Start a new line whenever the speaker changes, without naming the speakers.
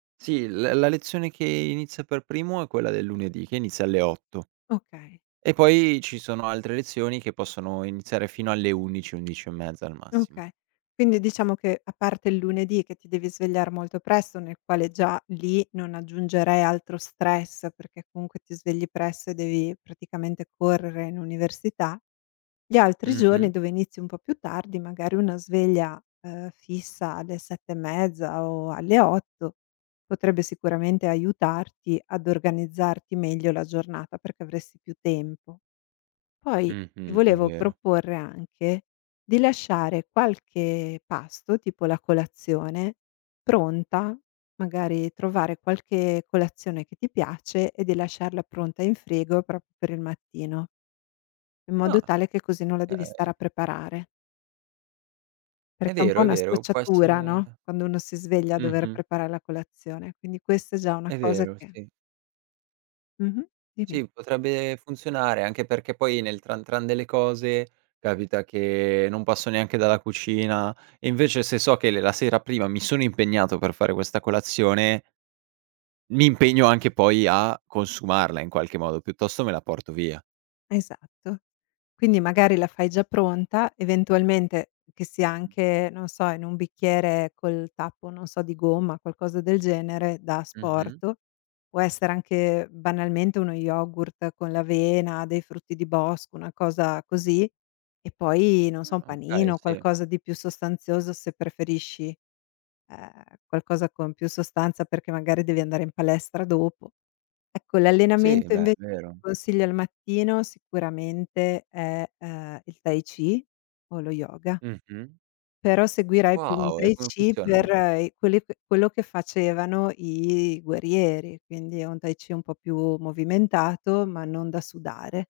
Sì, la la lezione che inizia per primo è quella del lunedì, che inizia alle 8
Okay.
e poi ci sono altre lezioni che possono iniziare fino alle 11- 11 e mezza, al massimo.
Okay. Quindi diciamo che, a parte il lunedì che ti devi svegliare molto presto, nel quale già lì non aggiungerei altro stress perché comunque ti svegli presto e devi praticamente correre in università, gli altri giorni
Mh-mh.
dove inizi un po' più tardi, magari una sveglia, uhm, fissa alle 7 e mezza o alle 8 potrebbe sicuramente aiutarti ad organizzarti meglio la giornata, perché avresti più tempo. Poi, ti
Mh-mh, è
volevo
vero.
proporre anche di lasciare qualche pasto, tipo la colazione, pronta, magari trovare qualche colazione che ti piace e di lasciarla pronta in frigo proprio per il mattino in modo
Ah!
tale che così non la devi stare
Okay.
a preparare
È
perché è un
vero,
po'
è
una
vero, può
scocciatura,
essere
no, quando uno si sveglia dover
mh-mh.
preparare la colazione. Quindi, questa è già una
È
cosa
vero,
che
sì.
Mh-mh, dimmi.
Sì, potrebbe funzionare. Anche perché, poi nel tran tran delle cose capita che non passo neanche dalla cucina, e invece se so che le la sera prima mi sono impegnato per fare questa colazione mi impegno anche poi a consumarla in qualche modo, piuttosto me la porto via.
Esatto. Quindi, magari la fai già pronta, eventualmente che sia anche, non so, in un bicchiere col tappo, non so, di gomma, qualcosa del genere, da
Mh-mh.
asporto, può essere anche banalmente uno yogurt con l'avena, dei frutti di bosco, una cosa così, e poi, non so, un
Ah,
panino,
okay.
o
Sì.
qualcosa di più sostanzioso se preferisci, ehm, qualcosa con più sostanza perché magari devi andare in palestra dopo. Ecco,
Sì,
l'allenamento
beh, è
invece che
vero.
consiglio al mattino sicuramente è, uhm, il Tai Chi o lo Yoga
Mh-mh.
però seguirei più un
Wow, e
Tai
come
Chi per,
funzionano?
ehm, i quelli que quello che facevano i guerrieri, quindi è un Tai Chi un po' più movimentato, ma non da sudare.